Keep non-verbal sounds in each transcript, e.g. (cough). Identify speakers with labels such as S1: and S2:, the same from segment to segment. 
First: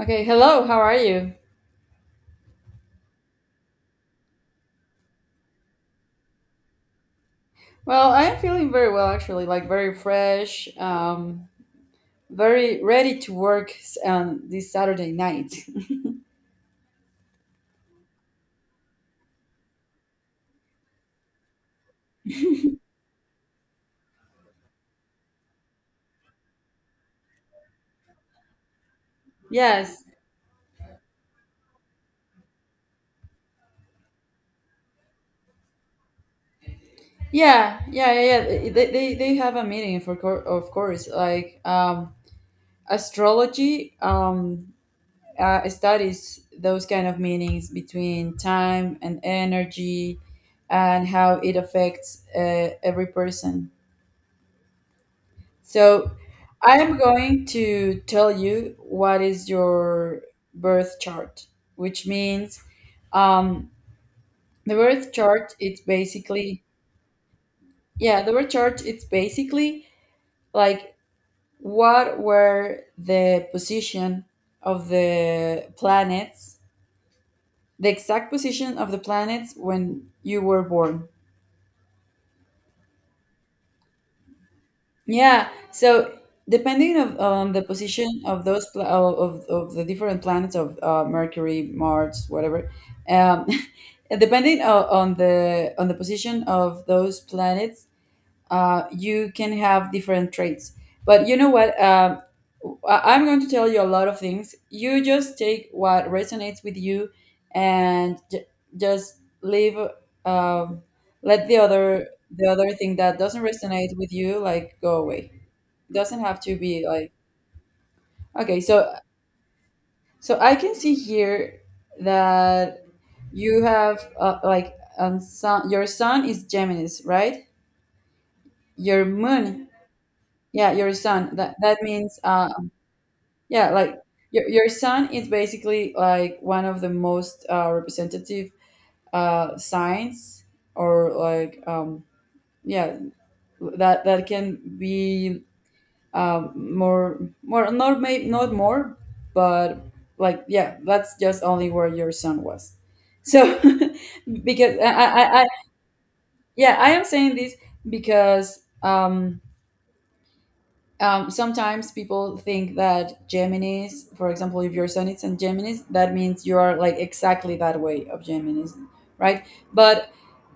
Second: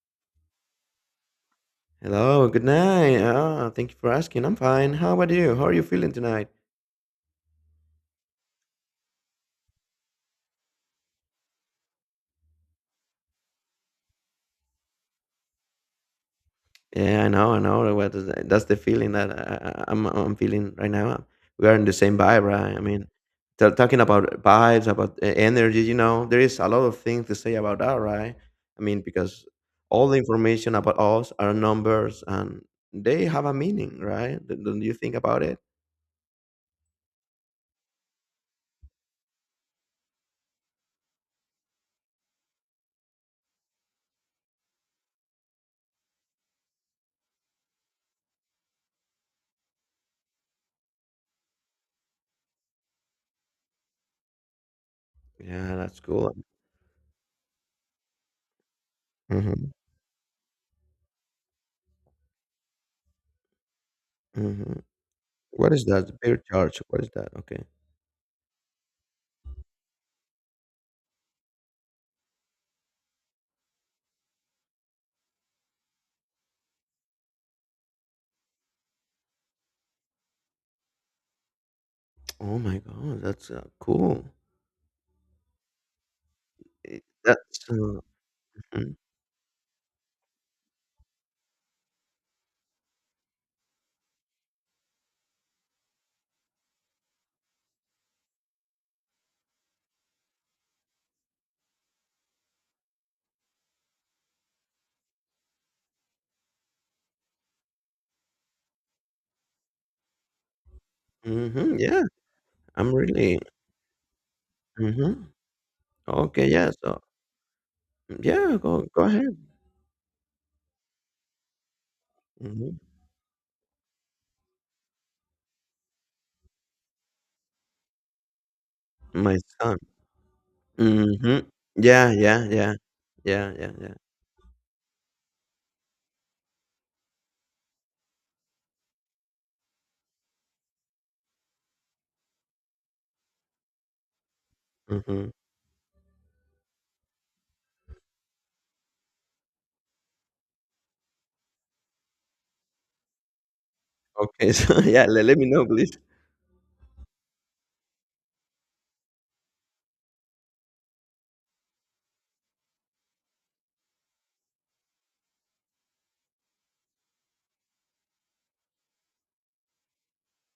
S1: Okay, hello, how are you?
S2: Hello, good night. Thank you for asking. I'm fine. How about you? How are you feeling tonight?
S1: Well, I am feeling very well actually, like very fresh, very ready to work on this Saturday night. (laughs)
S2: Yeah, I know, I know. What is that? That's the feeling that I'm feeling right now. We are in the same vibe, right? I mean, talking about vibes, about energy, you know, there is a lot of things to say about that, right? I mean, because
S1: Yes.
S2: all the information about us are numbers and they have a meaning, right? Don't you think about it?
S1: Yeah, yeah, yeah, yeah. They have a meeting for cour of course, like astrology, studies those kind of meanings between time and energy and how it affects every person.
S2: Yeah, that's
S1: So
S2: cool.
S1: I am going to tell you what is
S2: Mm-hmm.
S1: your birth chart, which means, um,
S2: Mm-hmm.
S1: the birth chart.
S2: What
S1: It's
S2: is that? The beer
S1: basically,
S2: charge. What is that? Okay.
S1: yeah, the birth chart. It's basically like what were the position of the planets, the exact position of the planets when you were born.
S2: Oh my god, that's, cool.
S1: Yeah. So depending
S2: Eh,
S1: on the
S2: that's, uh
S1: position of those pla-
S2: mhm,
S1: of, of of the different planets, of Mercury, Mars, whatever, um, (laughs) and depending on the position of those planets, you can have different traits. But you know what? I'm going to tell you a lot of things. You just take what resonates with you, and just leave. Um, Let the
S2: mhm, yeah,
S1: other the other
S2: I'm
S1: thing that
S2: really
S1: doesn't resonate with you, like, go away.
S2: mhm.
S1: Doesn't have
S2: Okay,
S1: to
S2: yeah,
S1: be
S2: so
S1: like.
S2: yeah,
S1: Okay,
S2: go
S1: so
S2: go ahead.
S1: so I can see here
S2: Mhm.
S1: that you have, like, sun, your sun is Gemini's, right? Your
S2: My
S1: moon,
S2: son.
S1: yeah, your sun,
S2: Mhm.
S1: that
S2: Yeah,
S1: means,
S2: yeah, yeah. Yeah,
S1: yeah,
S2: yeah, yeah.
S1: like, your sun is basically like one of the most representative, signs, or like, yeah, that can
S2: Mhm.
S1: be, uh, more more not maybe, not more, but like, yeah, that's just only where your son was. So, (laughs)
S2: Okay, (laughs)
S1: because
S2: so
S1: I,
S2: yeah, let
S1: I, I
S2: me know, please.
S1: yeah, I am saying this because, sometimes people think that Geminis, for example, if your sun is in Geminis, that means you are like exactly that way of Geminis, right? But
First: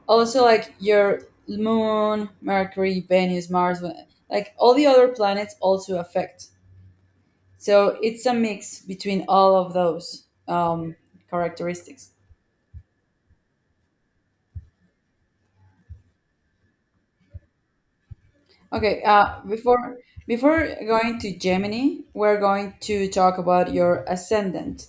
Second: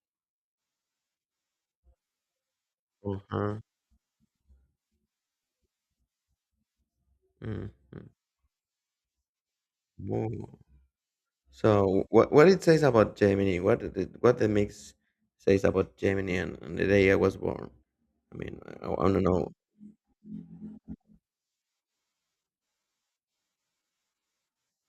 S1: also, like, your moon, Mercury, Venus,
S2: Uh-huh.
S1: Mars, like all the other planets also affect.
S2: Mhm.
S1: So it's a mix between all of those,
S2: Woah. So
S1: characteristics.
S2: what it says about Germany? What did it what the mix says about Germany and the day I was born? I mean, I
S1: Okay,
S2: wanna know.
S1: before going to Gemini, we're going to talk about your ascendant.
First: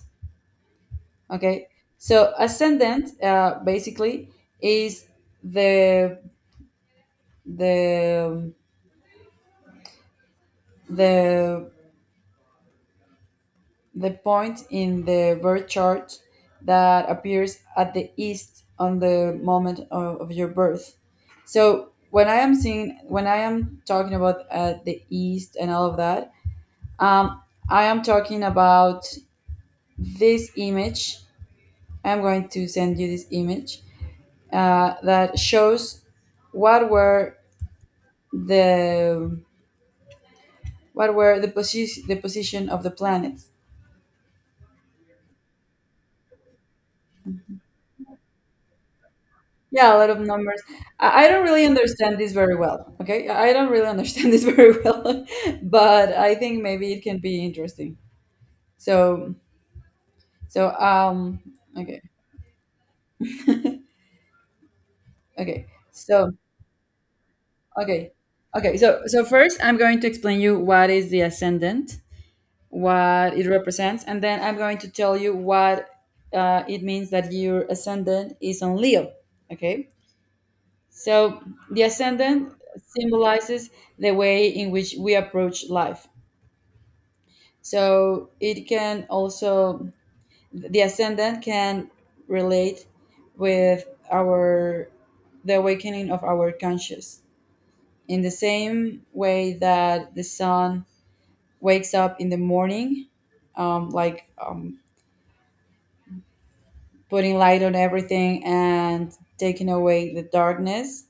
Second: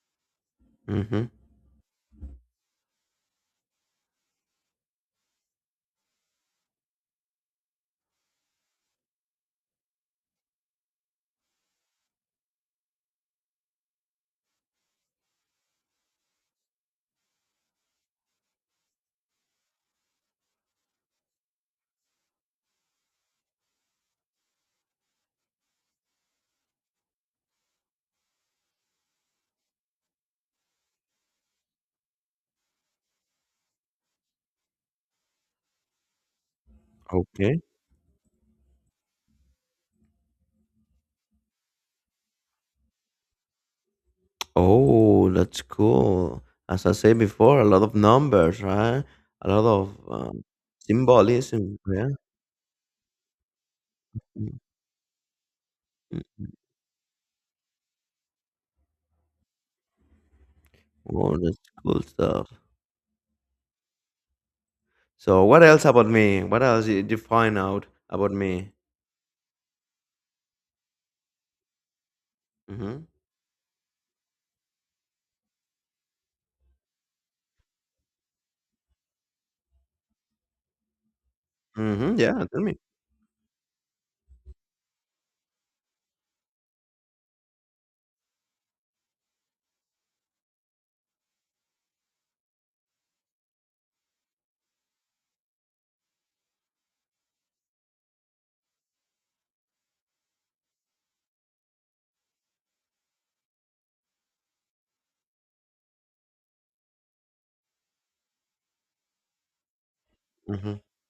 S2: Mhm.
S1: Okay, so ascendant, basically, is the the the The point in the birth chart that appears at the east on the moment of your birth. So when I am talking about, the east and all of that, um, I am talking about this image. I'm going to send you this image, that shows what were
S2: Okay.
S1: the what were the position of the planets.
S2: Oh, that's cool. As I said before, a lot of numbers, right? A lot
S1: Yeah, a lot
S2: of
S1: of numbers. I don't really
S2: symbolism. Yeah.
S1: understand this very well. Okay, I don't really understand (laughs) this
S2: Mm,
S1: very well, but I
S2: mm.
S1: think maybe it can be interesting. So, so
S2: Oh,
S1: um,
S2: that's
S1: okay,
S2: cool stuff. So, what
S1: okay,
S2: else about
S1: so,
S2: me? What else did you find out
S1: okay,
S2: about me?
S1: okay. So, first, I'm going to explain you what is the ascendant,
S2: Mm-hmm.
S1: what it represents, and then I'm going to tell you what, it means that your ascendant is on Leo. Okay, so the
S2: Mm-hmm. Yeah,
S1: ascendant
S2: tell me.
S1: symbolizes the way in which we approach life. So the ascendant can relate with the awakening of our conscious. In the same way that the sun wakes up in the morning, like, putting light on everything and taking away the
S2: Mm-hmm.
S1: darkness.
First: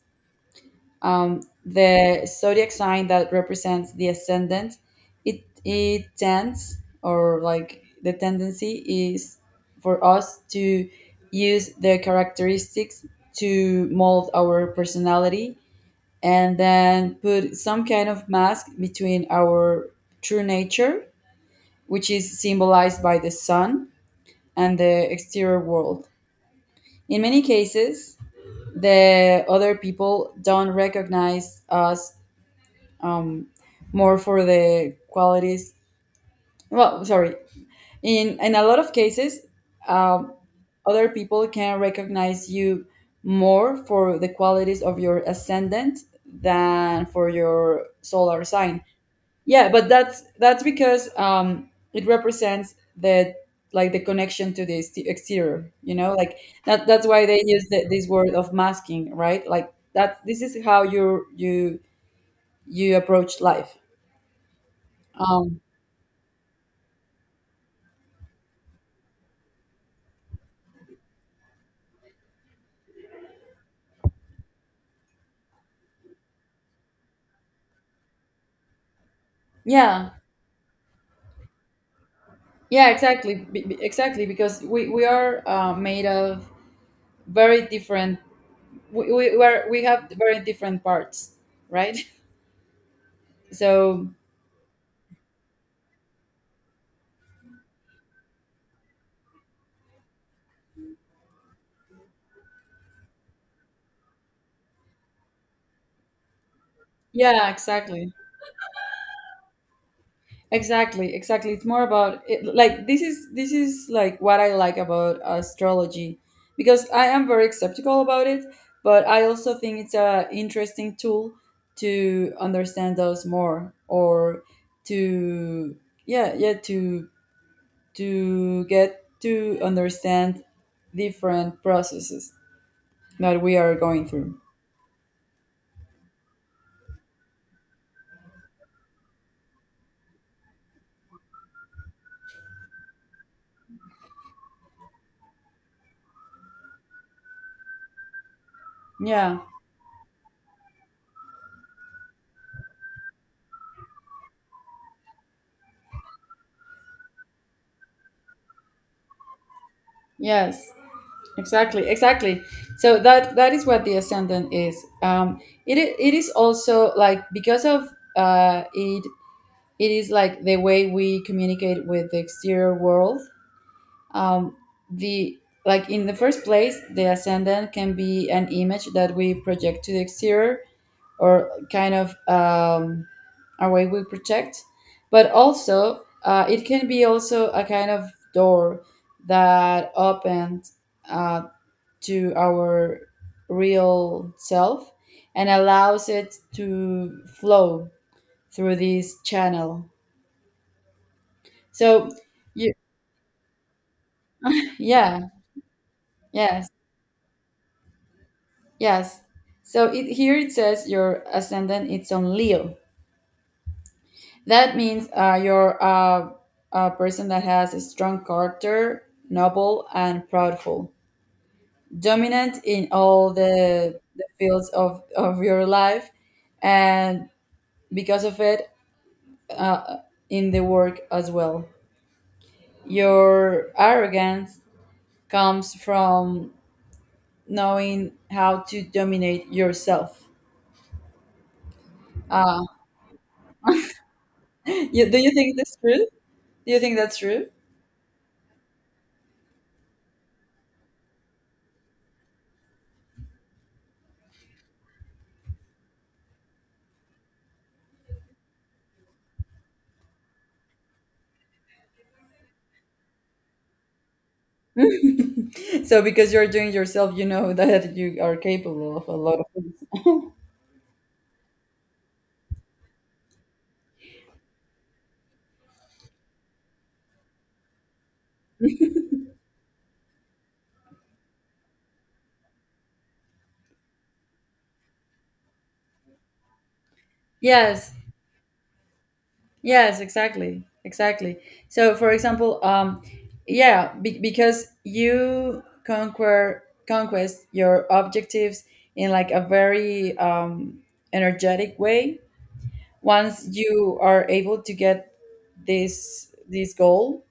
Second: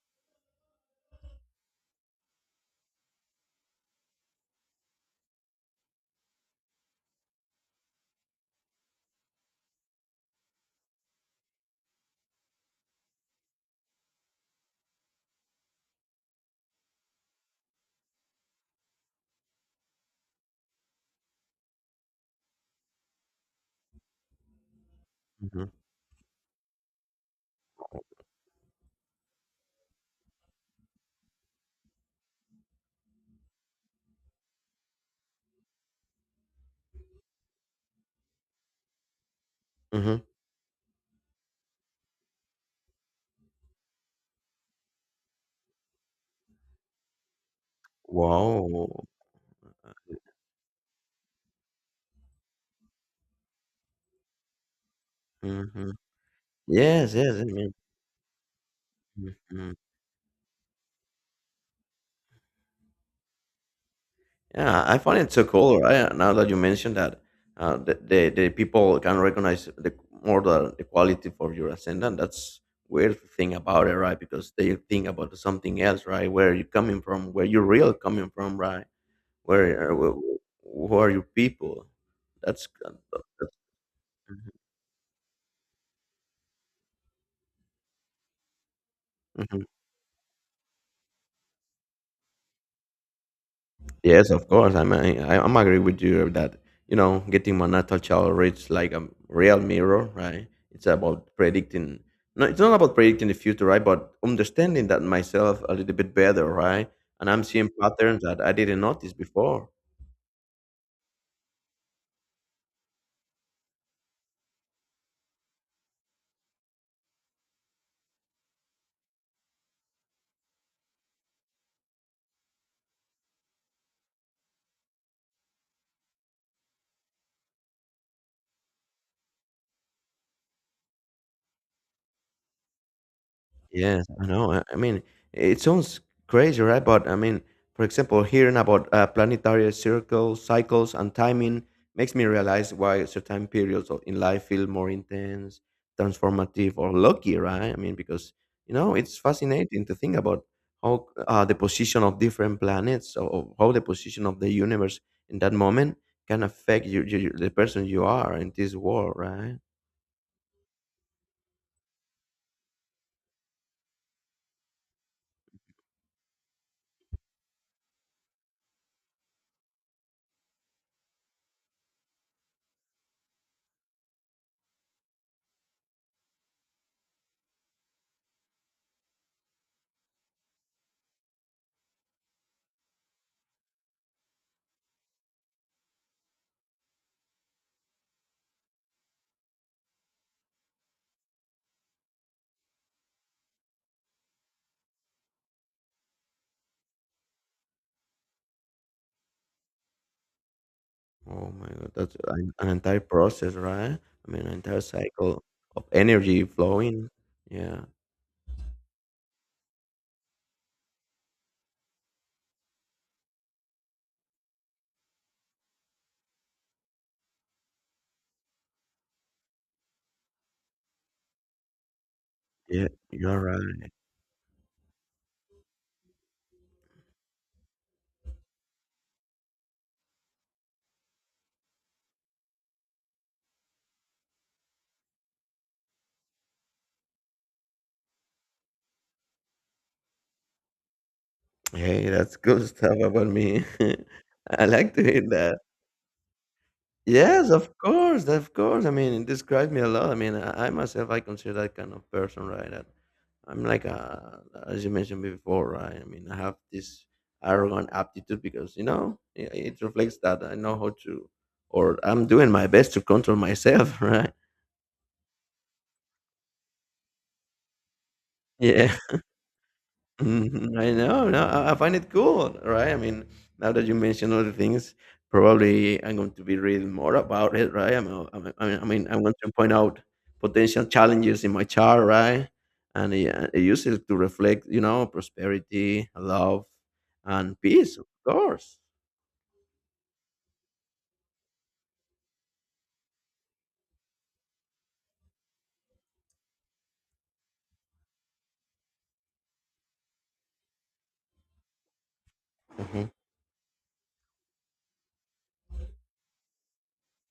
S1: The zodiac sign that represents the ascendant, it tends, or like, the tendency is for us to use their characteristics to mold our personality and then put some kind of mask between our true nature, which is symbolized by the sun, and the exterior
S2: Mm-hmm.
S1: world. In many cases, the other people don't recognize us, um, more for the qualities. Well, sorry. In a lot of cases,
S2: Mm-hmm.
S1: um, other people can recognize you more for the qualities of your ascendant than for your solar sign.
S2: Wow.
S1: Yeah, but that's because, it represents the like the connection to the exterior.
S2: Mm-hmm.
S1: You know, like that. That's
S2: Yes,
S1: why
S2: yes,
S1: they use
S2: yes.
S1: this word of masking, right? Like
S2: Mm-hmm.
S1: that. This is how you approach life.
S2: Yeah, I find it so
S1: Um,
S2: cool, right? Now that you mentioned that, the people can recognize the more the quality for your ascendant. That's weird thing about it, right? Because they think about something else, right? Where you coming from? Where you real coming from, right?
S1: Yeah,
S2: Where who are your people? That's,
S1: yeah, exactly,
S2: uh,
S1: exactly. Because we are, made of very different. We
S2: that's
S1: are, we have very different parts, right? (laughs) So
S2: Yes, of course. I mean, I'm agree with you that you know getting my natal child reads like a real mirror, right? It's about predicting. No, it's not about predicting the future, right? But understanding that myself a little bit better, right? And I'm
S1: yeah,
S2: seeing
S1: exactly,
S2: patterns that I didn't notice before.
S1: exactly, exactly. It's more about it, like, this is like what I like about astrology, because I am very skeptical about it, but I also think it's a interesting tool to understand us more, or to, yeah, yeah, to get to understand different processes that we are
S2: Yes,
S1: going
S2: I
S1: through.
S2: know. I mean, it sounds crazy, right? But I mean, for example, hearing about planetary circles, cycles, and timing makes me realize why certain periods in life feel more intense, transformative, or lucky, right? I mean, because you know, it's
S1: Yeah.
S2: fascinating to think about how the position of different planets or how the position of the universe in that moment can affect the person you are in this world, right?
S1: Yes. Exactly. Exactly. So that is what the ascendant is. Um, it is also like, because of, uh, it it is like the way we communicate with the exterior world. Um, the like in the first place, the ascendant can be an image that we project to the exterior, or kind of, a way we protect, but also, it can be also a kind of door that opens, uh, to our real self, and allows it to flow through this channel.
S2: Oh my god,
S1: So
S2: that's an
S1: you
S2: entire process, right? I mean, an entire
S1: yeah,
S2: cycle of energy
S1: yes,
S2: flowing. Yeah,
S1: yes. Here it says your ascendant it's on Leo. That means, you're, a person that has a strong character, noble and proudful, dominant in
S2: yeah,
S1: all
S2: you're right.
S1: the fields of your life, and because of it, in the work as well. Your arrogance comes from knowing how to dominate yourself.
S2: Hey, that's good (laughs) stuff about me. (laughs) I like
S1: (laughs)
S2: to
S1: Do
S2: hear
S1: you think
S2: that.
S1: that's true? Do you think that's true?
S2: Yes, of course, of course. I mean, it describes me a lot. I mean, I myself, I consider that kind of person, right? That I'm like a, As you mentioned before, right? I mean, I have this arrogant aptitude because you know it reflects that I know how to, or I'm doing my best to control myself, (laughs) right?
S1: So, because you're doing yourself, you know, (laughs) that you are capable
S2: Yeah.
S1: of a
S2: (laughs)
S1: lot of things.
S2: Mhm. I know. No, I find it cool, right? I mean, now that you mention other things, probably I'm going to be reading more about it, right? I mean, I want to point out potential challenges in my chart, right? And yeah, I use it to reflect, you know, prosperity, love,
S1: (laughs)
S2: and
S1: Yes,
S2: peace, of course.
S1: yes, exactly, exactly. So, for example, yeah, because you conquer conquest your objectives, in like a very, energetic way.
S2: hmm
S1: Once you are able to get this goal,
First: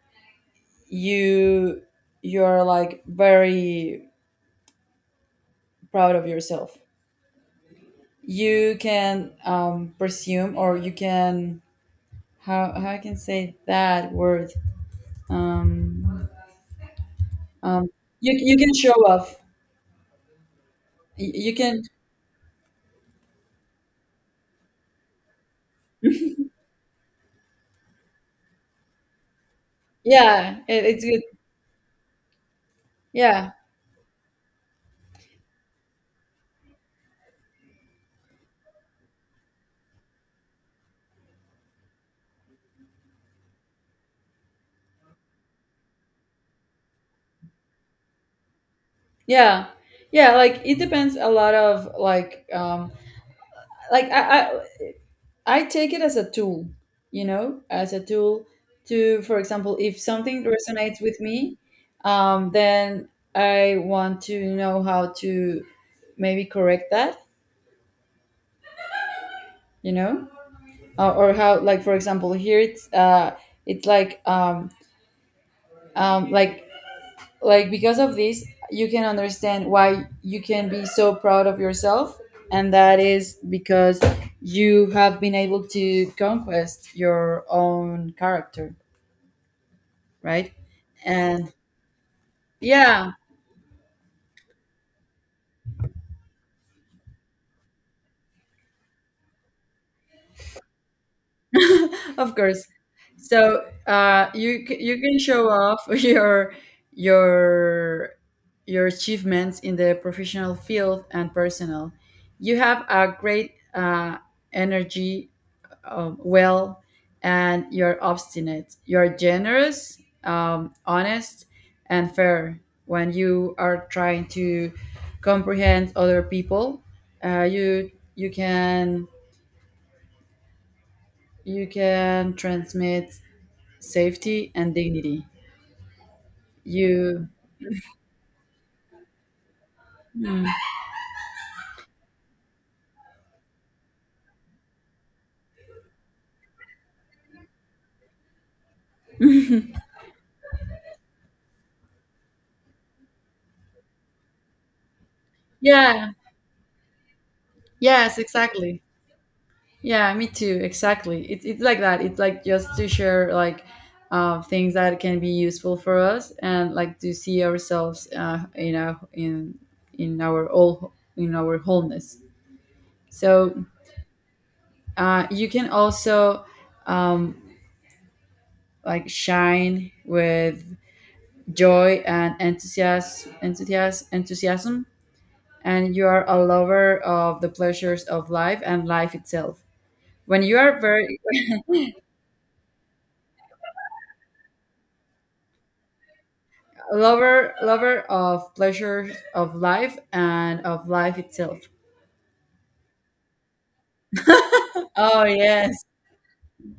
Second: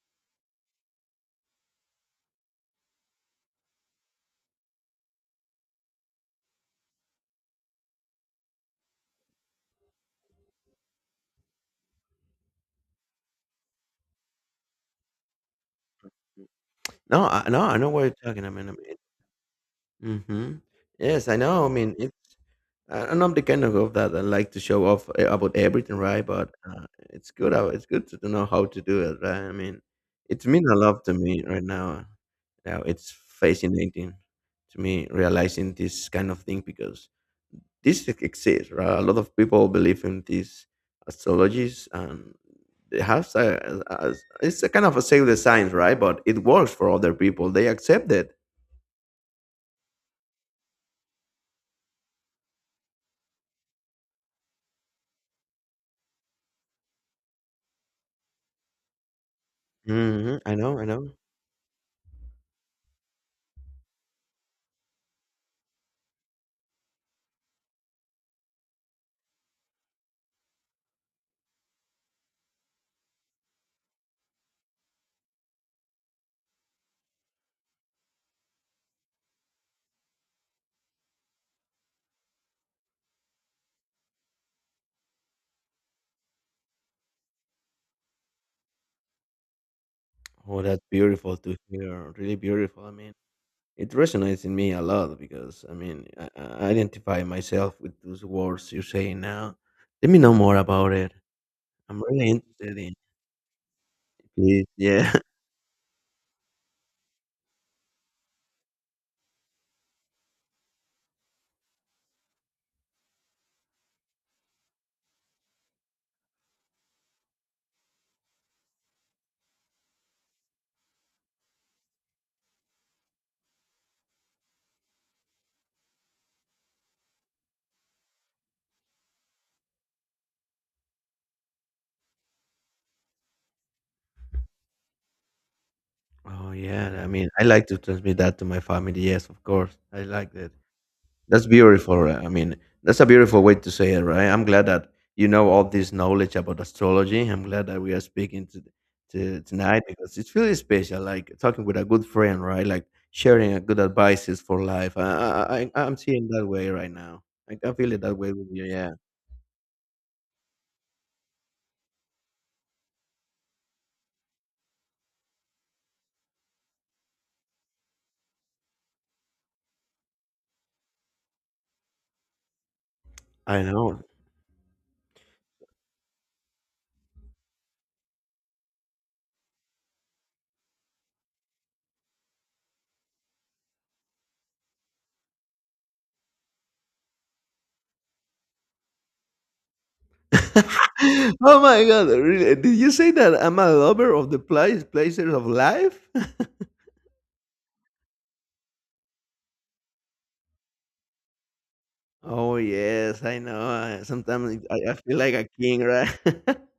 S1: you you're like very proud of yourself. You can, presume, or you can, how I can say that word. Um,
S2: No, no, I
S1: Um,
S2: know what you're
S1: you
S2: talking. I mean,
S1: can show off.
S2: mean, hmm yes, I
S1: You
S2: know. I
S1: can,
S2: mean, it's and I'm the kind of girl that I like to show off about everything, right? But it's good. It's good to know how to do it, right? I mean, it's
S1: yeah,
S2: mean a
S1: it,
S2: lot
S1: it's
S2: to
S1: good.
S2: me right now. Now it's
S1: Yeah,
S2: fascinating to me realizing this kind of thing because this exists, right? A lot of people believe in these astrologies, and they have it's a kind of a pseudo science, right? But it works for other people. They accept it.
S1: yeah, yeah. Like, it depends a lot of, like, like I I I take it as a tool, you know, as a tool to, for example, if something
S2: I know. I
S1: resonates
S2: know.
S1: with me, then I want to know how to maybe correct that, you know, or how, like, for example, here it's it's like um um like like, because of this, you can understand why you can be so proud of yourself, and that is because you have been able to conquest your own character, right?
S2: Oh, that's beautiful
S1: And
S2: to hear. Really beautiful. I
S1: yeah,
S2: mean. It resonates in me a lot because I mean, I identify myself with those words you say now. Let me know more about it.
S1: (laughs)
S2: I'm really
S1: of course.
S2: interested in
S1: So, you,
S2: it.
S1: you
S2: Yeah.
S1: can
S2: (laughs)
S1: show off (laughs) your your achievements in the professional field and personal. You have a great, energy, well, and you're obstinate. You're generous, honest, and fair. When you are trying to comprehend other people, you can transmit safety and dignity.
S2: Oh, yeah. I
S1: You
S2: mean, I like to transmit that to my family. Yes, of course. I like that. That's beautiful, right? I mean, that's a beautiful way to say it, right? I'm glad that you know all this knowledge about astrology. I'm glad that we are speaking to tonight because it's really special. Like talking with a good friend, right? Like sharing a good advices for life. I'm
S1: Yeah,
S2: seeing that way right now. I can feel it that
S1: yes,
S2: way with you.
S1: exactly.
S2: Yeah,
S1: Yeah, me too. Exactly. It's like that. It's like just to share, like, things that can be useful for us, and like to see ourselves, in our all in our wholeness.
S2: I
S1: So,
S2: know.
S1: you can also, um, like, shine with joy and enthusiasm, and you are a lover of the pleasures of life and life itself. When you are very,
S2: (laughs) Oh my god! Really? Did you say that I'm a lover of the places of life? (laughs)
S1: lover, of pleasures of life and of life itself.
S2: Oh yes, I know. I- Sometimes I feel
S1: Oh,
S2: like a king,
S1: yes.
S2: right? (laughs)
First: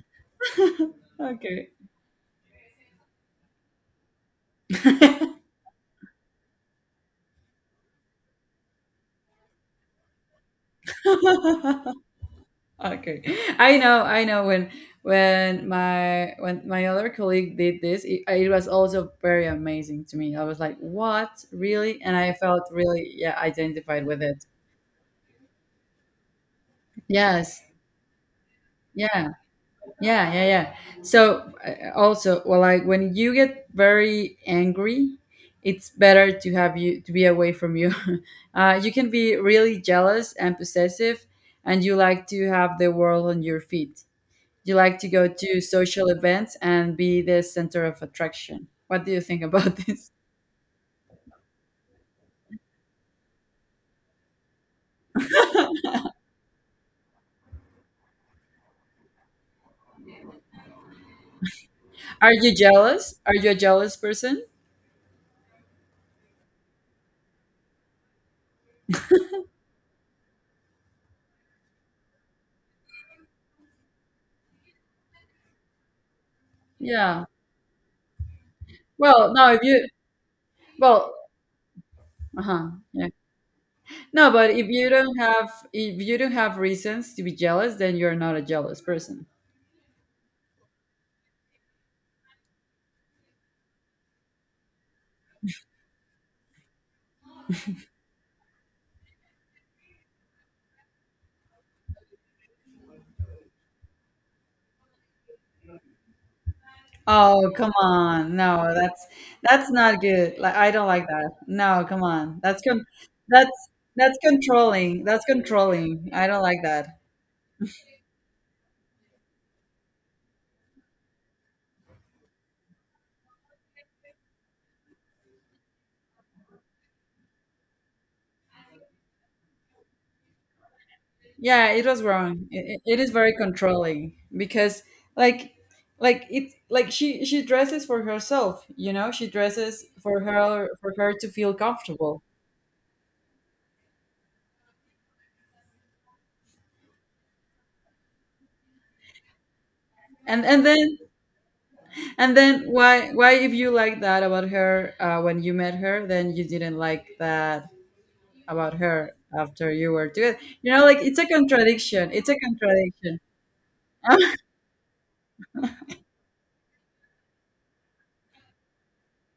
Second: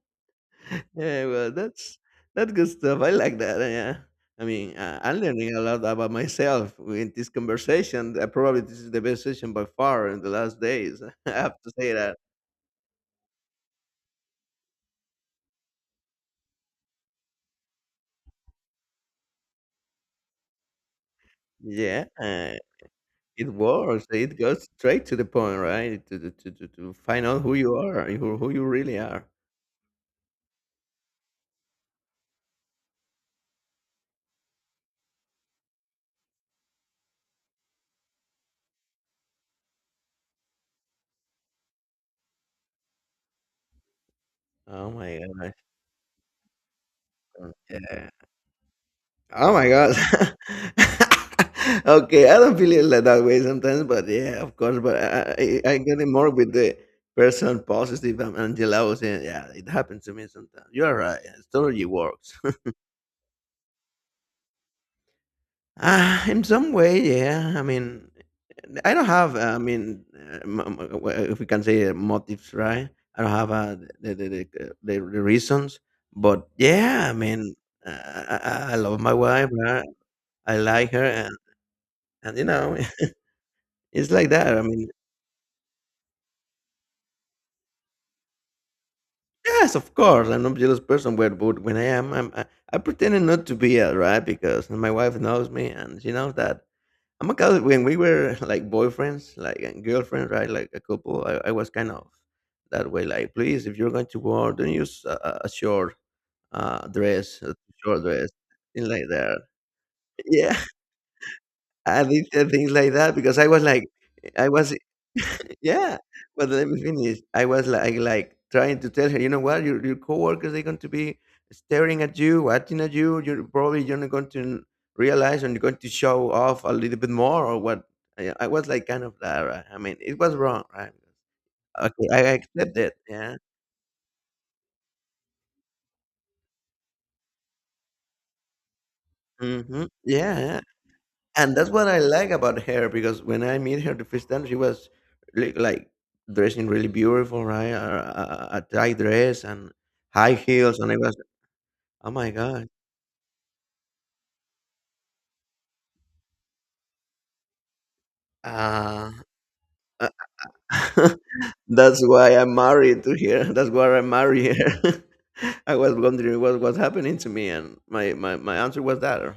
S2: (laughs) Yeah, well,
S1: Okay,
S2: that's good stuff. I like that. Yeah, I mean, I'm learning a lot about myself in this conversation. Probably this is the best session by far in the last days. (laughs) I
S1: (laughs)
S2: have to say that.
S1: okay. I know when my other colleague did this, it was also very amazing to me. I was like, what, really?
S2: Yeah,
S1: And I felt really, yeah,
S2: it
S1: identified
S2: works.
S1: with
S2: It
S1: it.
S2: goes straight to the point, right? To find out who
S1: Yes,
S2: you are, who you really are.
S1: yeah. Yeah, yeah, yeah. So, also, well, like when you get very angry, it's better to have you to be away from you. (laughs) You can be really jealous and possessive, and you like to have the world on your feet. You
S2: Oh
S1: like to
S2: my
S1: go
S2: gosh.
S1: to social events and be the center of
S2: Yeah.
S1: attraction. What do you think
S2: Oh my
S1: about (laughs)
S2: god.
S1: this?
S2: (laughs) Okay, I don't feel it like that way sometimes, but yeah, of course. But I get it more with the person positive and jealous. And yeah, it happens to me sometimes. You're right. It totally
S1: Are
S2: works.
S1: you
S2: (laughs)
S1: jealous? Are you a jealous person?
S2: Ah, in some way, yeah. I mean, I don't have. I mean, if we can say motives, right? I don't have the reasons, but yeah. I
S1: Yeah.
S2: mean, uh, I, I love my
S1: Well,
S2: wife.
S1: no. If
S2: Right?
S1: you,
S2: I like her,
S1: well,
S2: and
S1: uh
S2: you
S1: huh.
S2: know, (laughs)
S1: Yeah.
S2: It's like
S1: No, but
S2: that. I
S1: if you
S2: mean,
S1: don't have, reasons to be jealous, then you're not a jealous person.
S2: yes, of course, I'm not a jealous person, but when I am, I pretending not to be, right? Because my wife knows me, and she knows that I'm a kind of- When we were (laughs) like boyfriends, like and girlfriends, right? Like a couple, I was kind of that way. Like, please, if you're going to work, don't use a short dress,
S1: Oh,
S2: a
S1: come
S2: short dress,
S1: on. No,
S2: things like that.
S1: that's not good. Like,
S2: Yeah,
S1: I don't like that. No,
S2: (laughs)
S1: come
S2: I did
S1: on.
S2: things like that because I was
S1: That's
S2: like,
S1: that's
S2: I was
S1: controlling. That's
S2: yeah,
S1: controlling. I don't
S2: but
S1: like
S2: let me
S1: that.
S2: finish. I was like trying to tell her, you know what, your coworkers they're going to be staring at you, watching at you. You're probably you're not going to realize and you're going to show off a little bit more or what. I was like kind of that, right? I mean, it was wrong, right?
S1: Yeah, it was
S2: Okay, I
S1: wrong.
S2: accept
S1: It, it
S2: it.
S1: it is very
S2: Yeah.
S1: controlling because, like like, she dresses for herself, you know? She dresses for
S2: Yeah, yeah.
S1: her, to feel
S2: And that's what I
S1: comfortable.
S2: like about her because when I meet her the first time, she was like dressing really beautiful, right? A tight dress and high
S1: And and
S2: heels, and I
S1: then
S2: was, oh my
S1: And then,
S2: gosh.
S1: why if you like that about her, when you met her, then you didn't like that about
S2: Uh,
S1: her after you were
S2: uh,
S1: together? You know, like,
S2: (laughs)
S1: it's a
S2: that's
S1: contradiction. It's
S2: why
S1: a
S2: I'm married to
S1: contradiction.
S2: her. (laughs) That's why I
S1: (laughs)
S2: married here. (laughs) I was wondering what was happening to me, and my answer was that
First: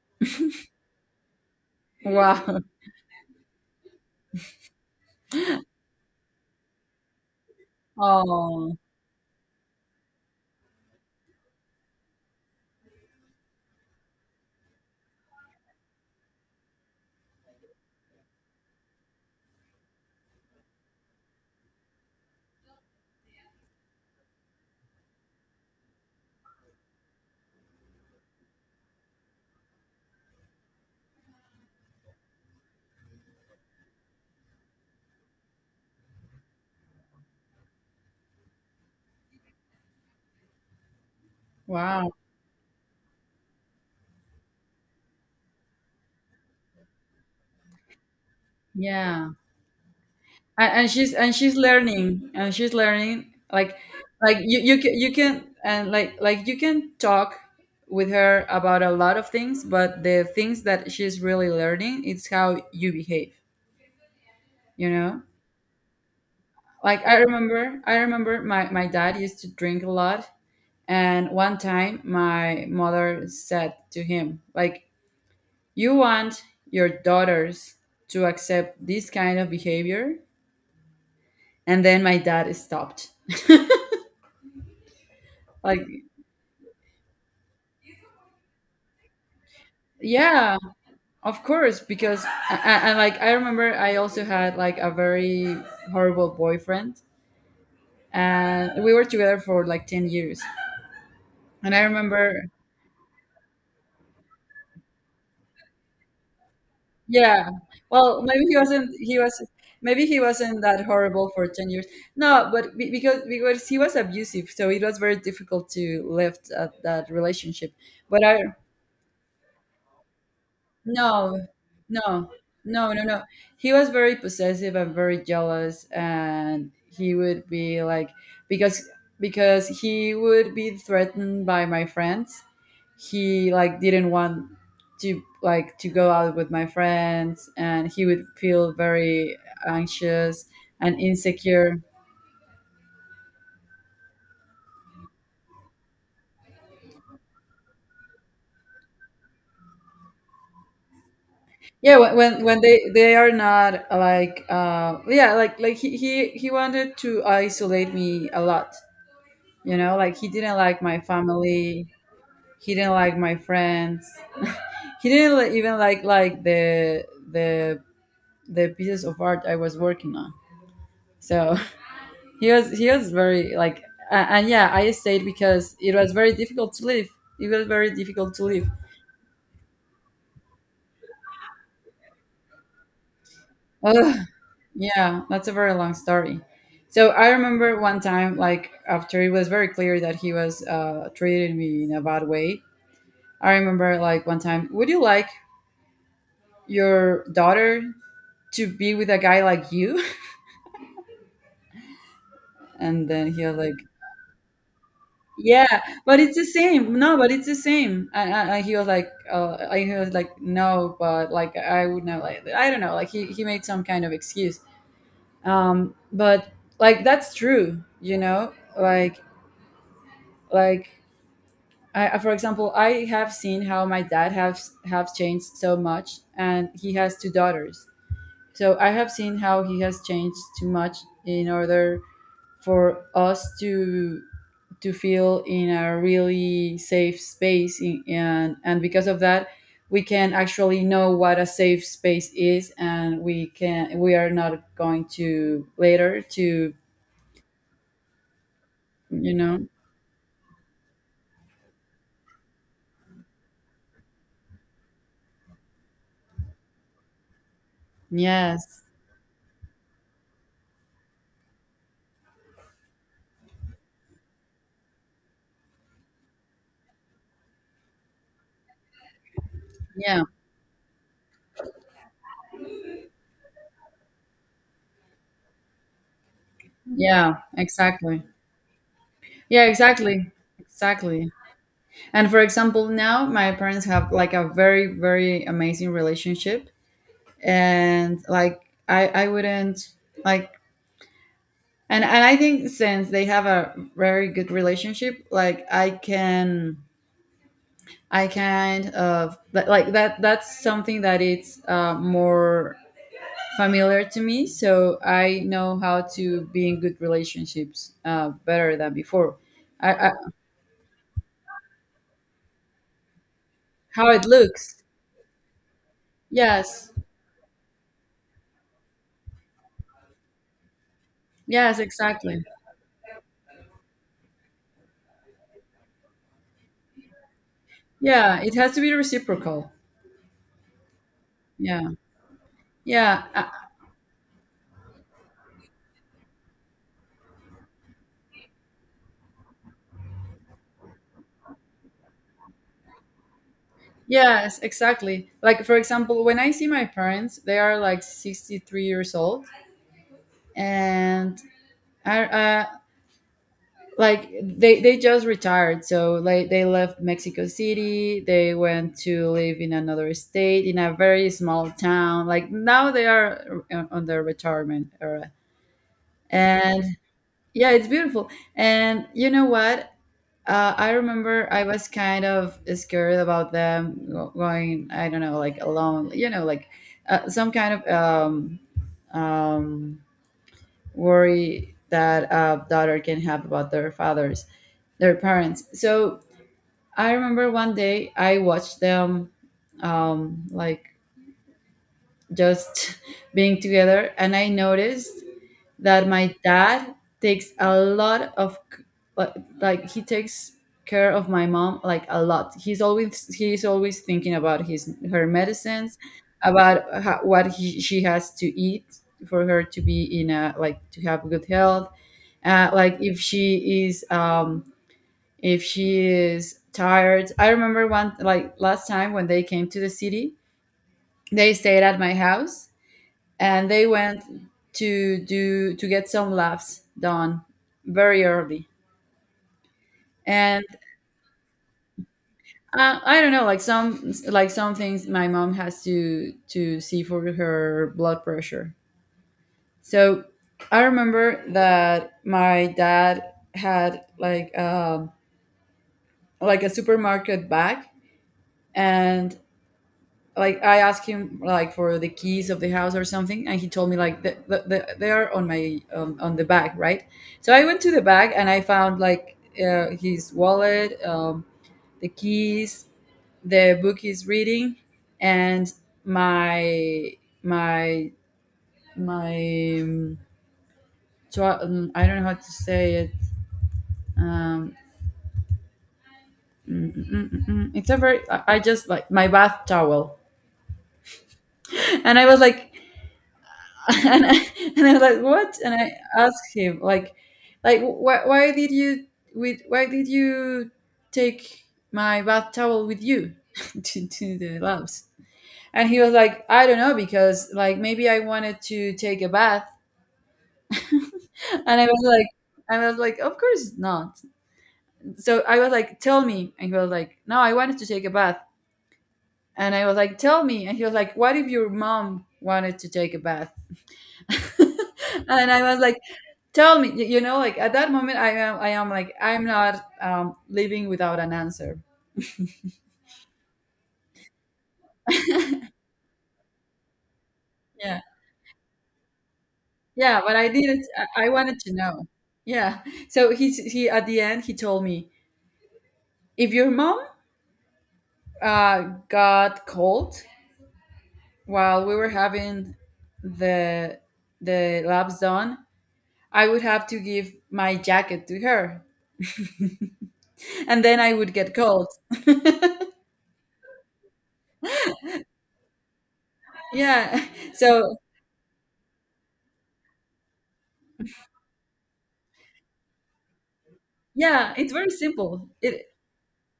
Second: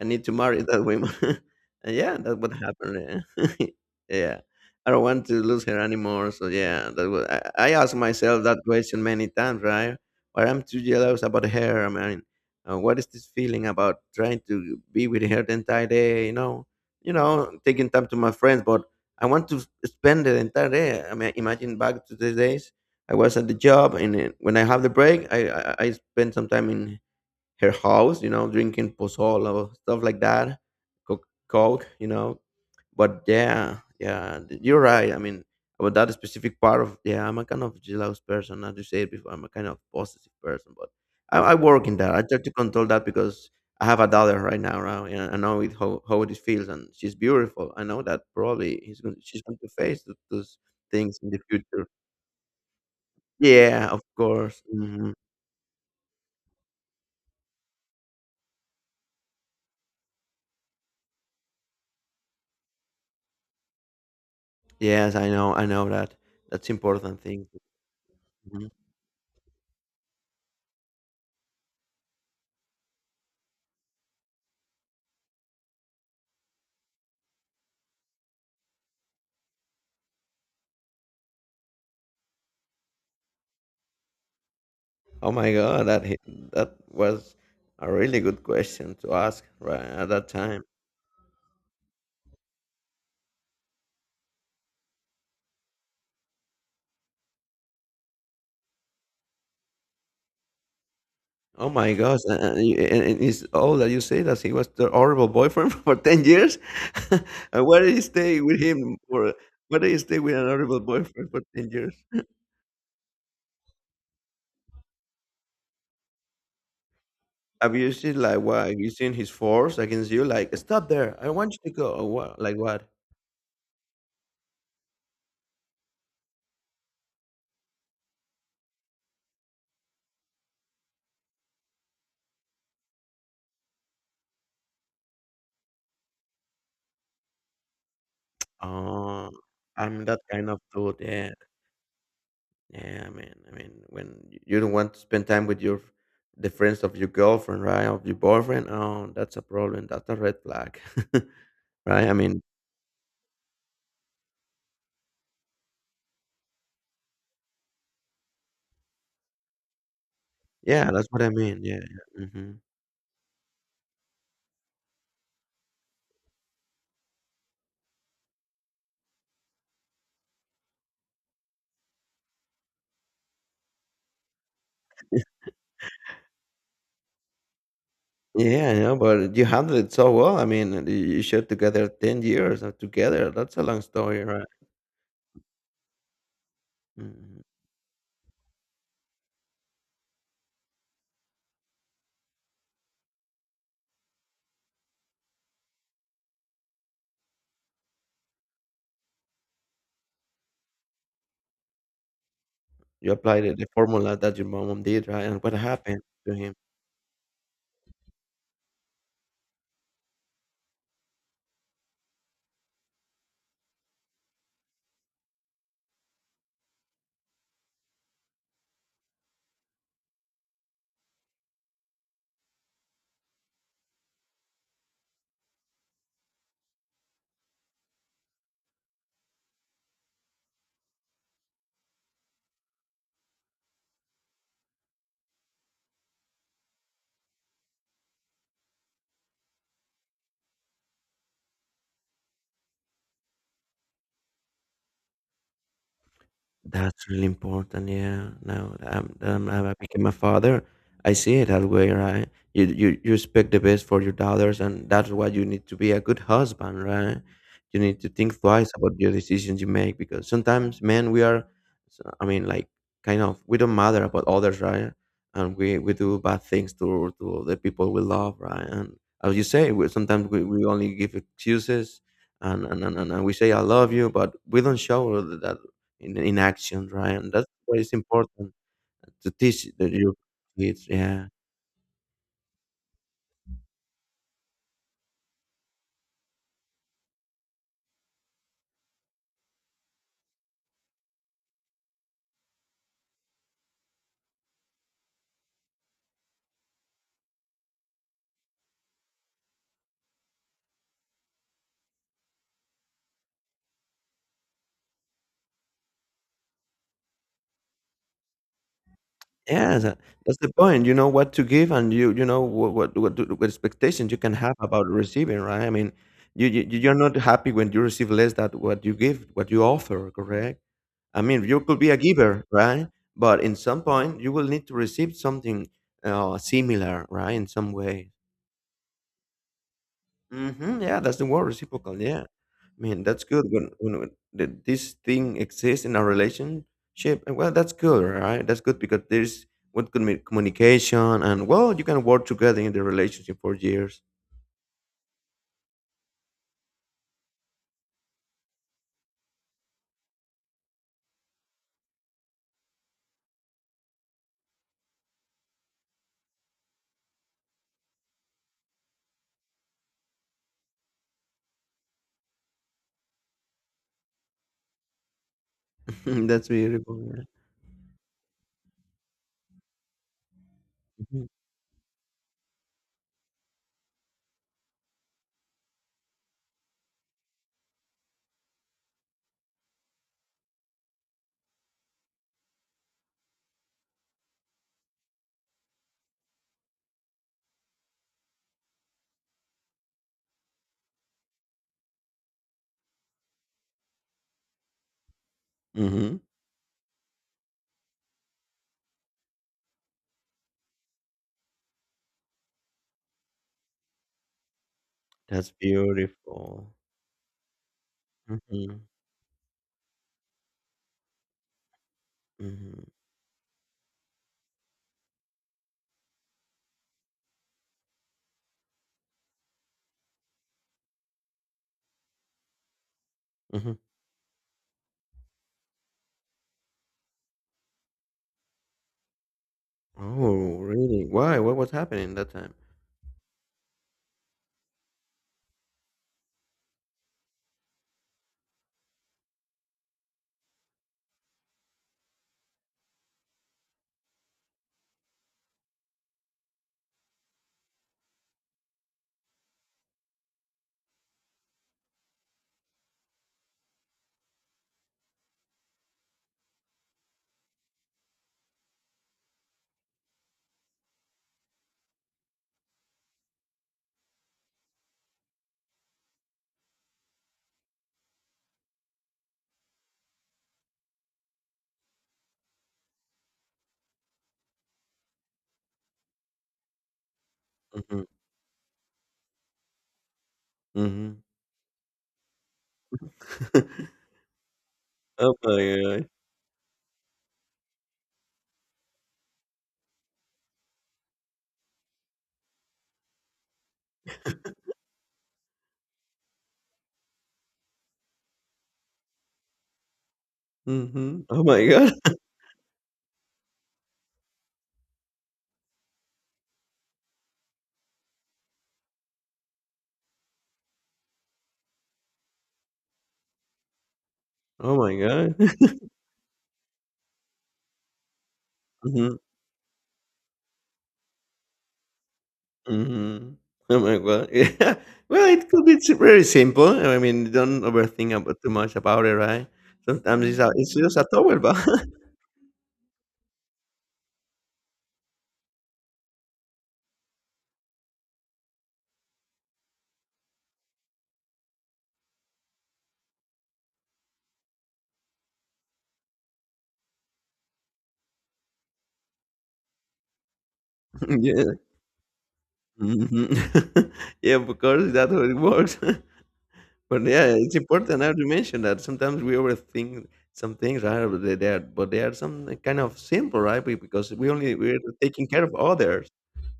S2: I need to marry that woman. (laughs) And yeah, that's what
S1: Wow.
S2: happened. Yeah. (laughs) Yeah, I don't want to lose her anymore. So yeah, that was, I asked myself that
S1: Oh,
S2: question many times, right? Why I'm too jealous about her? I mean, what is this feeling about trying to be with her the entire day? You know, taking time to my friends, but I want to spend the entire day. I mean, imagine back to these days. I was at the job, and then when I have the break, I spend some time in her house, you know, drinking pozole, stuff like that, coke, you know, but yeah you're right. I mean, about that specific part of yeah, I'm a kind of jealous person. As you said before, I'm a kind of possessive person, but I work in
S1: wow.
S2: that. I try to control that because I have a daughter right now, right? And I know it how it feels, and she's beautiful. I know that probably he's going
S1: Yeah.
S2: she's going to face those
S1: And, and she's
S2: things in
S1: and
S2: the
S1: she's
S2: future.
S1: learning and she's learning
S2: Yeah, of
S1: like you
S2: course.
S1: you can and like you can talk with her about a lot of things, but the things that she's really learning, it's how you behave. You
S2: Yes,
S1: know.
S2: I know. I know that that's
S1: Like i
S2: important thing.
S1: remember i remember
S2: Mm-hmm.
S1: my dad used to drink a lot. And one time my mother said to him, like, you want your daughters to accept this kind of behavior? And then my dad stopped.
S2: Oh my
S1: Like,
S2: God, that hit, that was a really good question to ask right at that
S1: yeah,
S2: time.
S1: of course. Because, and like I remember I also had like a very horrible boyfriend, and we were together for like 10 years.
S2: Oh
S1: And I
S2: my gosh,
S1: remember.
S2: and it's all that you say that he was the horrible boyfriend (laughs) for 10 years? (laughs)
S1: Yeah.
S2: And why did you
S1: Well,
S2: stay
S1: maybe he
S2: with
S1: wasn't.
S2: him
S1: He
S2: for,
S1: was.
S2: why did you
S1: Maybe he
S2: stay with an
S1: wasn't
S2: horrible
S1: that horrible
S2: boyfriend for
S1: for ten
S2: 10
S1: years.
S2: years?
S1: No, but because he was abusive, so it was very difficult to lift at that relationship.
S2: Abusive,
S1: But I,
S2: like what? Using his force against you, like, stop there, I
S1: no,
S2: want you to go, or
S1: no,
S2: what? Like what?
S1: no, no, no. He was very possessive and very jealous, and he would be like, because because he would be threatened by my friends. He like didn't want to, like, to go out with my friends, and he would feel
S2: Oh,
S1: very
S2: I'm that
S1: anxious
S2: kind of dude,
S1: and
S2: yeah.
S1: insecure.
S2: Yeah, I mean, when you don't want to spend time with your the friends of your girlfriend, right, of your boyfriend, oh, that's a problem. That's a red flag, (laughs)
S1: Yeah,
S2: right? I
S1: when
S2: mean,
S1: when, when they are not like, yeah, like, like he wanted to isolate me a lot. You know, like, he didn't like
S2: yeah,
S1: my
S2: that's what I mean. Yeah,
S1: family,
S2: yeah. Hmm.
S1: he didn't like my friends, he didn't even like the the the pieces of art I was working on, so (laughs) he was very like, and yeah, I stayed because it was very difficult to live it was very difficult to live.
S2: Yeah, I know, but you handled it so well. I mean, you shared together 10 years together. That's a long
S1: Ugh,
S2: story, right?
S1: yeah, that's a very long story. So I
S2: Hmm.
S1: remember one time, like, after it was very clear that he was, treating me in a bad way. I remember, like, one time, would you like your daughter to be with a guy like you? (laughs) And
S2: You
S1: then he
S2: applied
S1: was
S2: it, the
S1: like,
S2: formula that your mom did, right? And what
S1: yeah,
S2: happened
S1: but
S2: to
S1: it's the
S2: him?
S1: same. No, but it's the same. And he was like, and he was like, no, but like I would not like. I don't know. Like, he made some kind of excuse. But like that's true. You know, like, like for example, I have seen how my dad has have changed so much, and he has two daughters. So I have seen how he has changed too much in order for us to feel in a really safe space in, and because of that we can actually know what a safe space is, and we can, we are not going to later to,
S2: That's really important, yeah. Now
S1: you know.
S2: I became a father. I see it that way, right? You expect the best for your daughters, and that's why you need to be a good husband, right? You need to think twice
S1: Yes.
S2: about your decisions you make because sometimes, men, we are, I mean, like kind of we don't matter about others, right? And we do bad things to the people we love, right? And as you say, we,
S1: Yeah.
S2: sometimes we only give excuses, and we say I love you, but we don't show that in action, right? And
S1: Yeah,
S2: that's why it's
S1: exactly.
S2: important to
S1: Yeah,
S2: teach that your
S1: exactly.
S2: kids. Yeah,
S1: Exactly. And for example, now my parents have like a very, very amazing relationship, and like I wouldn't, like, and I think since they have a very good relationship, like I can, I kind of like that, that's something that it's, more familiar to me, so I know how to be in good relationships, better than before.
S2: yeah,
S1: I,
S2: that,
S1: I,
S2: that's the point. You know what to give, and you know what
S1: how
S2: expectations you
S1: it
S2: can have
S1: looks.
S2: about receiving, right? I mean, you, you
S1: Yes.
S2: you're not happy when you receive less than what you give, what you offer, correct? I mean, you
S1: Yes,
S2: could be a
S1: exactly.
S2: giver, right? But in some point, you will need to receive something similar, right? In some way.
S1: Yeah, it has to be reciprocal.
S2: Mhm, yeah, that's the word,
S1: Yeah.
S2: reciprocal, yeah. I mean,
S1: Yeah,
S2: that's good when th this thing exists in a relationship, and well, that's good, right? That's good because there's what could be communication and well, you can work together in the relationship for years.
S1: yes, exactly. Like, for example, when I see my parents, they are like 63 years old. And I, like they just retired, so like they left Mexico City. They went to live in another state in a very small town. Like now they are, on their retirement era.
S2: (laughs) That's
S1: And
S2: beautiful, yeah.
S1: yeah, it's beautiful. And you know what? I
S2: Mhm.
S1: remember I was kind of scared about them going. I don't know, like, alone. You know, like, some kind of um, worry that a daughter can have about their fathers, their parents. So I remember one day I watched them, like, just (laughs) being together, and I noticed that
S2: Mhm.
S1: my dad takes a lot of like like, he takes care of my mom like a lot. He's always thinking about his, her
S2: That's
S1: medicines,
S2: beautiful.
S1: about how what he, she has to eat
S2: Mhm,
S1: for her to be in a, like, to have good health.
S2: mhm,
S1: Like, if she is, if she is tired. I remember one, like, last time when they came to the city, they stayed at my house, and
S2: mhm.
S1: they went to do, to get some laughs done very early.
S2: Oh,
S1: And
S2: really? Why? What was happening that time?
S1: I don't know, like, some, like, some things my mom has to see for her blood pressure. So I remember that my dad had, like, like a supermarket bag. And like, I asked him, like, for the keys of the house or something, and he told me like, they are on my, on the bag, right? So I went to the bag, and I found like, his wallet, the keys, the book he's reading, and my my my. So, I don't know how to say it. Um, mm. It's a
S2: Mhm,
S1: very. I just, like, my bath towel.
S2: mhm.
S1: (laughs) And I was like, (laughs)
S2: (laughs)
S1: and and I was like,
S2: Oh my
S1: "What?" And I
S2: god.
S1: asked him, like, why did you, with why did you take my bath towel with you (laughs) to the labs? And he was like, "I don't know, because, like, maybe I wanted to take a bath."
S2: Mhm. Oh my
S1: And
S2: god. (laughs)
S1: "I was like, of course not." So I was like, "Tell me," and he was like, "No, I wanted to take a bath." And I was like, "Tell me," and he was like, "What if your mom wanted to take a bath?" (laughs)
S2: Oh my god.
S1: And I
S2: (laughs)
S1: was like, tell me, you know, like, at that moment I am like,
S2: Mhm.
S1: I'm not living without an answer.
S2: Mhm. (laughs) Oh my god. (laughs) Yeah. Well, it could be si very simple. I mean, don't
S1: Yeah.
S2: overthink about too much about it, right?
S1: Yeah,
S2: Sometimes
S1: but I
S2: it's
S1: didn't,
S2: just a
S1: I
S2: towel, but
S1: wanted to know.
S2: (laughs)
S1: Yeah. So, he at the end, he told me, if your mom, uh got cold while we were having the the labs done, I would have to give my jacket to her, (laughs) and then I would
S2: yeah.
S1: get cold.
S2: Mhm. (laughs) Yeah, of course, that's how it works. (laughs) But
S1: Yeah.
S2: yeah,
S1: (laughs)
S2: it's
S1: So,
S2: important now to mention that sometimes we overthink some things, right? But they are some kind of simple, right? Because
S1: yeah, it's
S2: we're
S1: very
S2: taking care
S1: simple
S2: of
S1: it
S2: others.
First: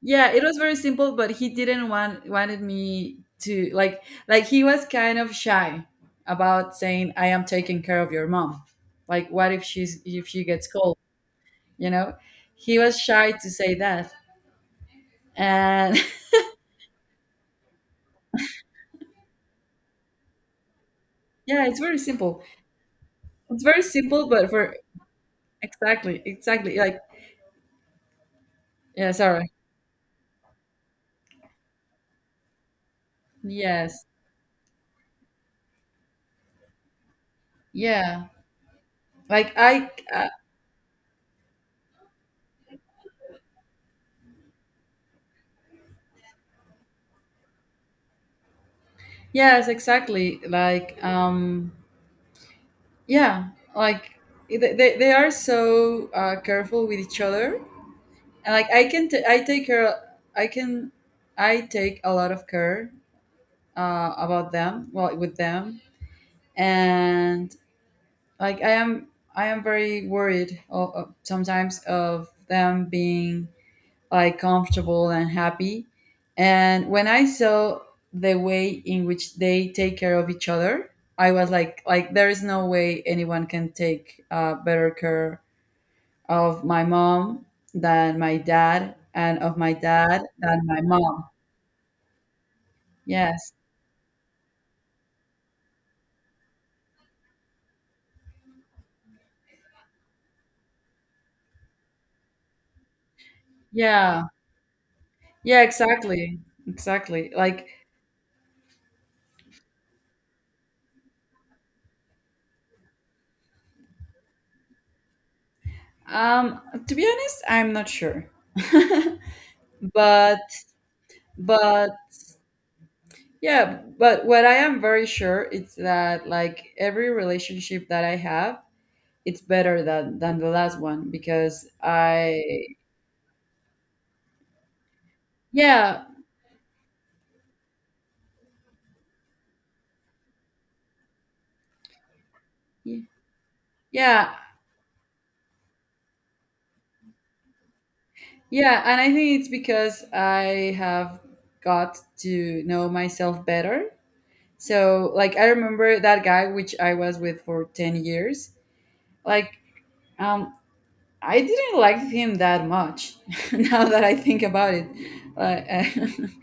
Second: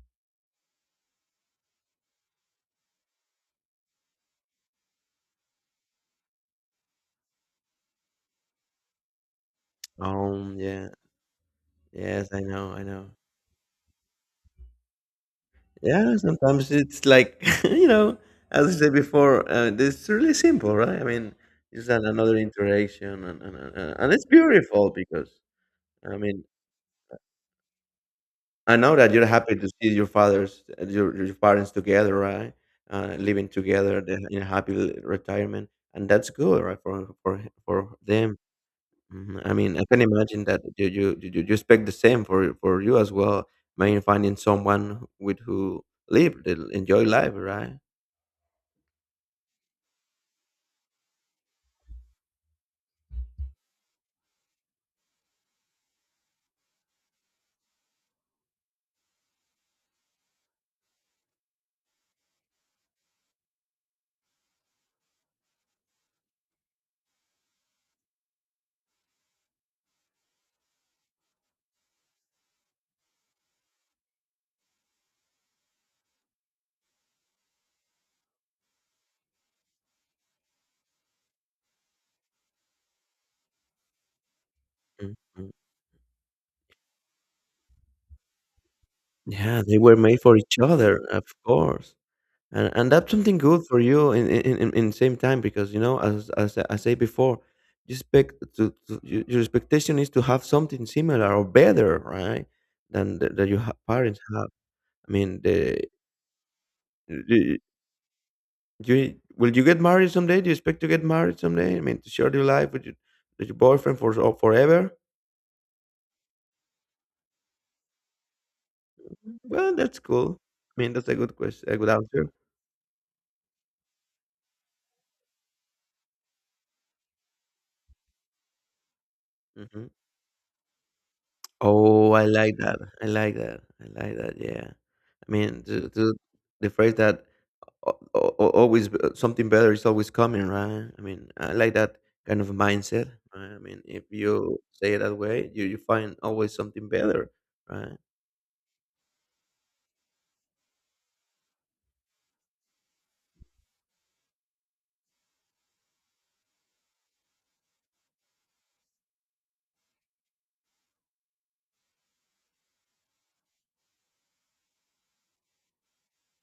S1: Yeah, it was very simple, but he didn't wanted me to, like, he was kind of shy about saying, I am taking care of your mom, like, what if she's, if she gets
S2: Yeah.
S1: cold, you know.
S2: Yes, I know.
S1: He
S2: I
S1: was
S2: know.
S1: shy to say that. And
S2: Yeah,
S1: (laughs)
S2: sometimes it's like, (laughs) you know, as I said before, it's really simple, right? I mean,
S1: yeah,
S2: another interaction, and, and,
S1: it's very
S2: and, and it's
S1: simple, but for,
S2: beautiful because, I
S1: exactly,
S2: mean,
S1: exactly, like,
S2: I know
S1: yeah,
S2: that you're
S1: sorry.
S2: happy to see your fathers, your parents together, right? Living together
S1: Yes.
S2: in a happy retirement, and that's good, right? For
S1: Yeah.
S2: them. Mhm.
S1: Like
S2: I mean, I
S1: I
S2: can imagine that you expect the same for you as well. Maybe finding someone with who live, enjoy life, right?
S1: yes, exactly. Like, yeah, like, they are so, careful with each other. And like, I can I take care, I can, I take a lot of care, about them, well, with them. And like, I am very worried, sometimes, of them being, like, comfortable and happy. And when I saw the way in which they take care of each other, I was like there is no way anyone can take, better
S2: Mm,
S1: care
S2: mm.
S1: of my mom than my dad, and of
S2: Yeah,
S1: my
S2: they were made
S1: dad
S2: for each
S1: than my
S2: other,
S1: mom.
S2: of course, and that's something
S1: Yes.
S2: good for you in same time because you know as I say before, you expect to your expectation is to have something similar or better, right? Than that your parents
S1: Yeah.
S2: have. I mean,
S1: Yeah,
S2: the
S1: exactly. Exactly.
S2: you,
S1: Like,
S2: you will you get married someday? Do you expect to get married someday? I mean, to share your life with your boyfriend for forever?
S1: um to be honest, I'm not sure. (laughs)
S2: Well, that's cool.
S1: but
S2: I mean, that's a good question, a good
S1: but
S2: answer.
S1: yeah, but what I am very sure is that, like, every relationship that I have, it's better
S2: Mm-hmm.
S1: than the last one because
S2: Oh, I like
S1: I,
S2: that. I like that. I like that. Yeah. I mean,
S1: yeah,
S2: to the phrase that always something better is always coming, right? I mean, I like that kind of
S1: y-
S2: mindset. Right? I mean, if
S1: yeah.
S2: you say it that way, you find always something better, right? (laughs)
S1: Yeah, and I think it's because I have got to know myself better. So, like, I remember that guy which I was with for 10 years. Like, um, I didn't like him that much (laughs) now that I think about it. Uh,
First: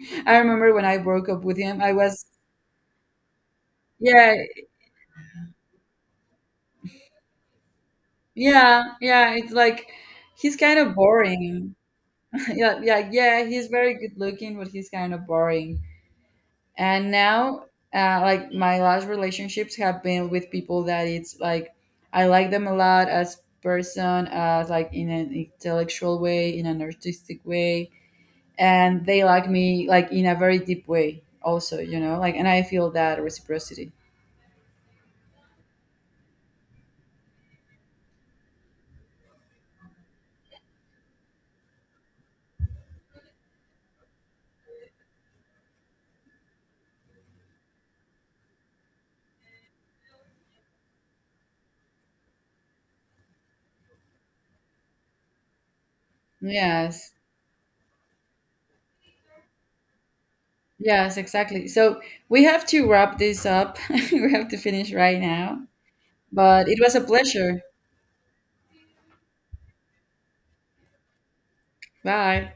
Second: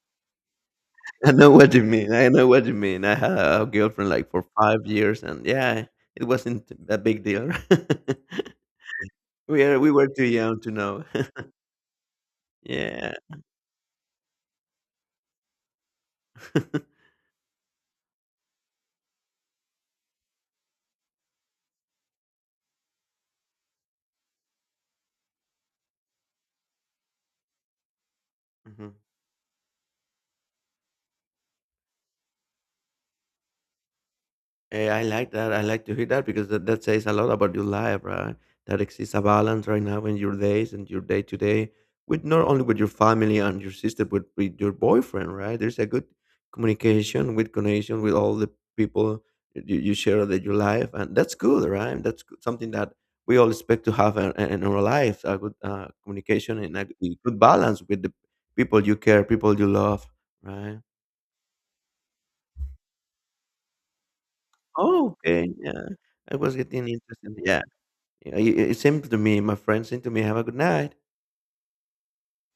S1: (laughs) I remember when I broke
S2: I
S1: up
S2: know
S1: with
S2: what
S1: him,
S2: you
S1: I
S2: mean.
S1: was,
S2: I know what you mean. I had a girlfriend like
S1: yeah,
S2: for 5 years, and yeah, it wasn't a big deal. (laughs)
S1: yeah, yeah, it's
S2: we are
S1: like,
S2: we were too
S1: he's
S2: young to
S1: kind of
S2: know.
S1: boring. (laughs)
S2: (laughs)
S1: Yeah, yeah,
S2: Yeah.
S1: yeah, he's very good looking, but he's kind of boring.
S2: (laughs)
S1: And now, like, my last relationships have been with people that it's like, I like them a lot as person, as like, in an intellectual way, in an artistic way.
S2: Mhm.
S1: And they like me, like, in a very deep way also, you know, like, and I feel that reciprocity.
S2: Hey, I like that. I like to hear that because that says a lot about your life, right? That exists a balance right now in your days and your day to day with not only with your family and your sister, but with your boyfriend, right? There's a good communication with connection with all the people that you share that your life, and that's good, right? That's good- something that we all expect to have in our lives a good communication and a
S1: Yes.
S2: good balance with the people you care, people you love, right?
S1: Yes, exactly. So we have to wrap this up. (laughs) We have to finish
S2: Oh,
S1: right
S2: okay,
S1: now,
S2: yeah, I was
S1: but it
S2: getting
S1: was a
S2: interested.
S1: pleasure.
S2: Yeah. Yeah, it's to me. My friend seemed to me, "Have a good night."
S1: Bye.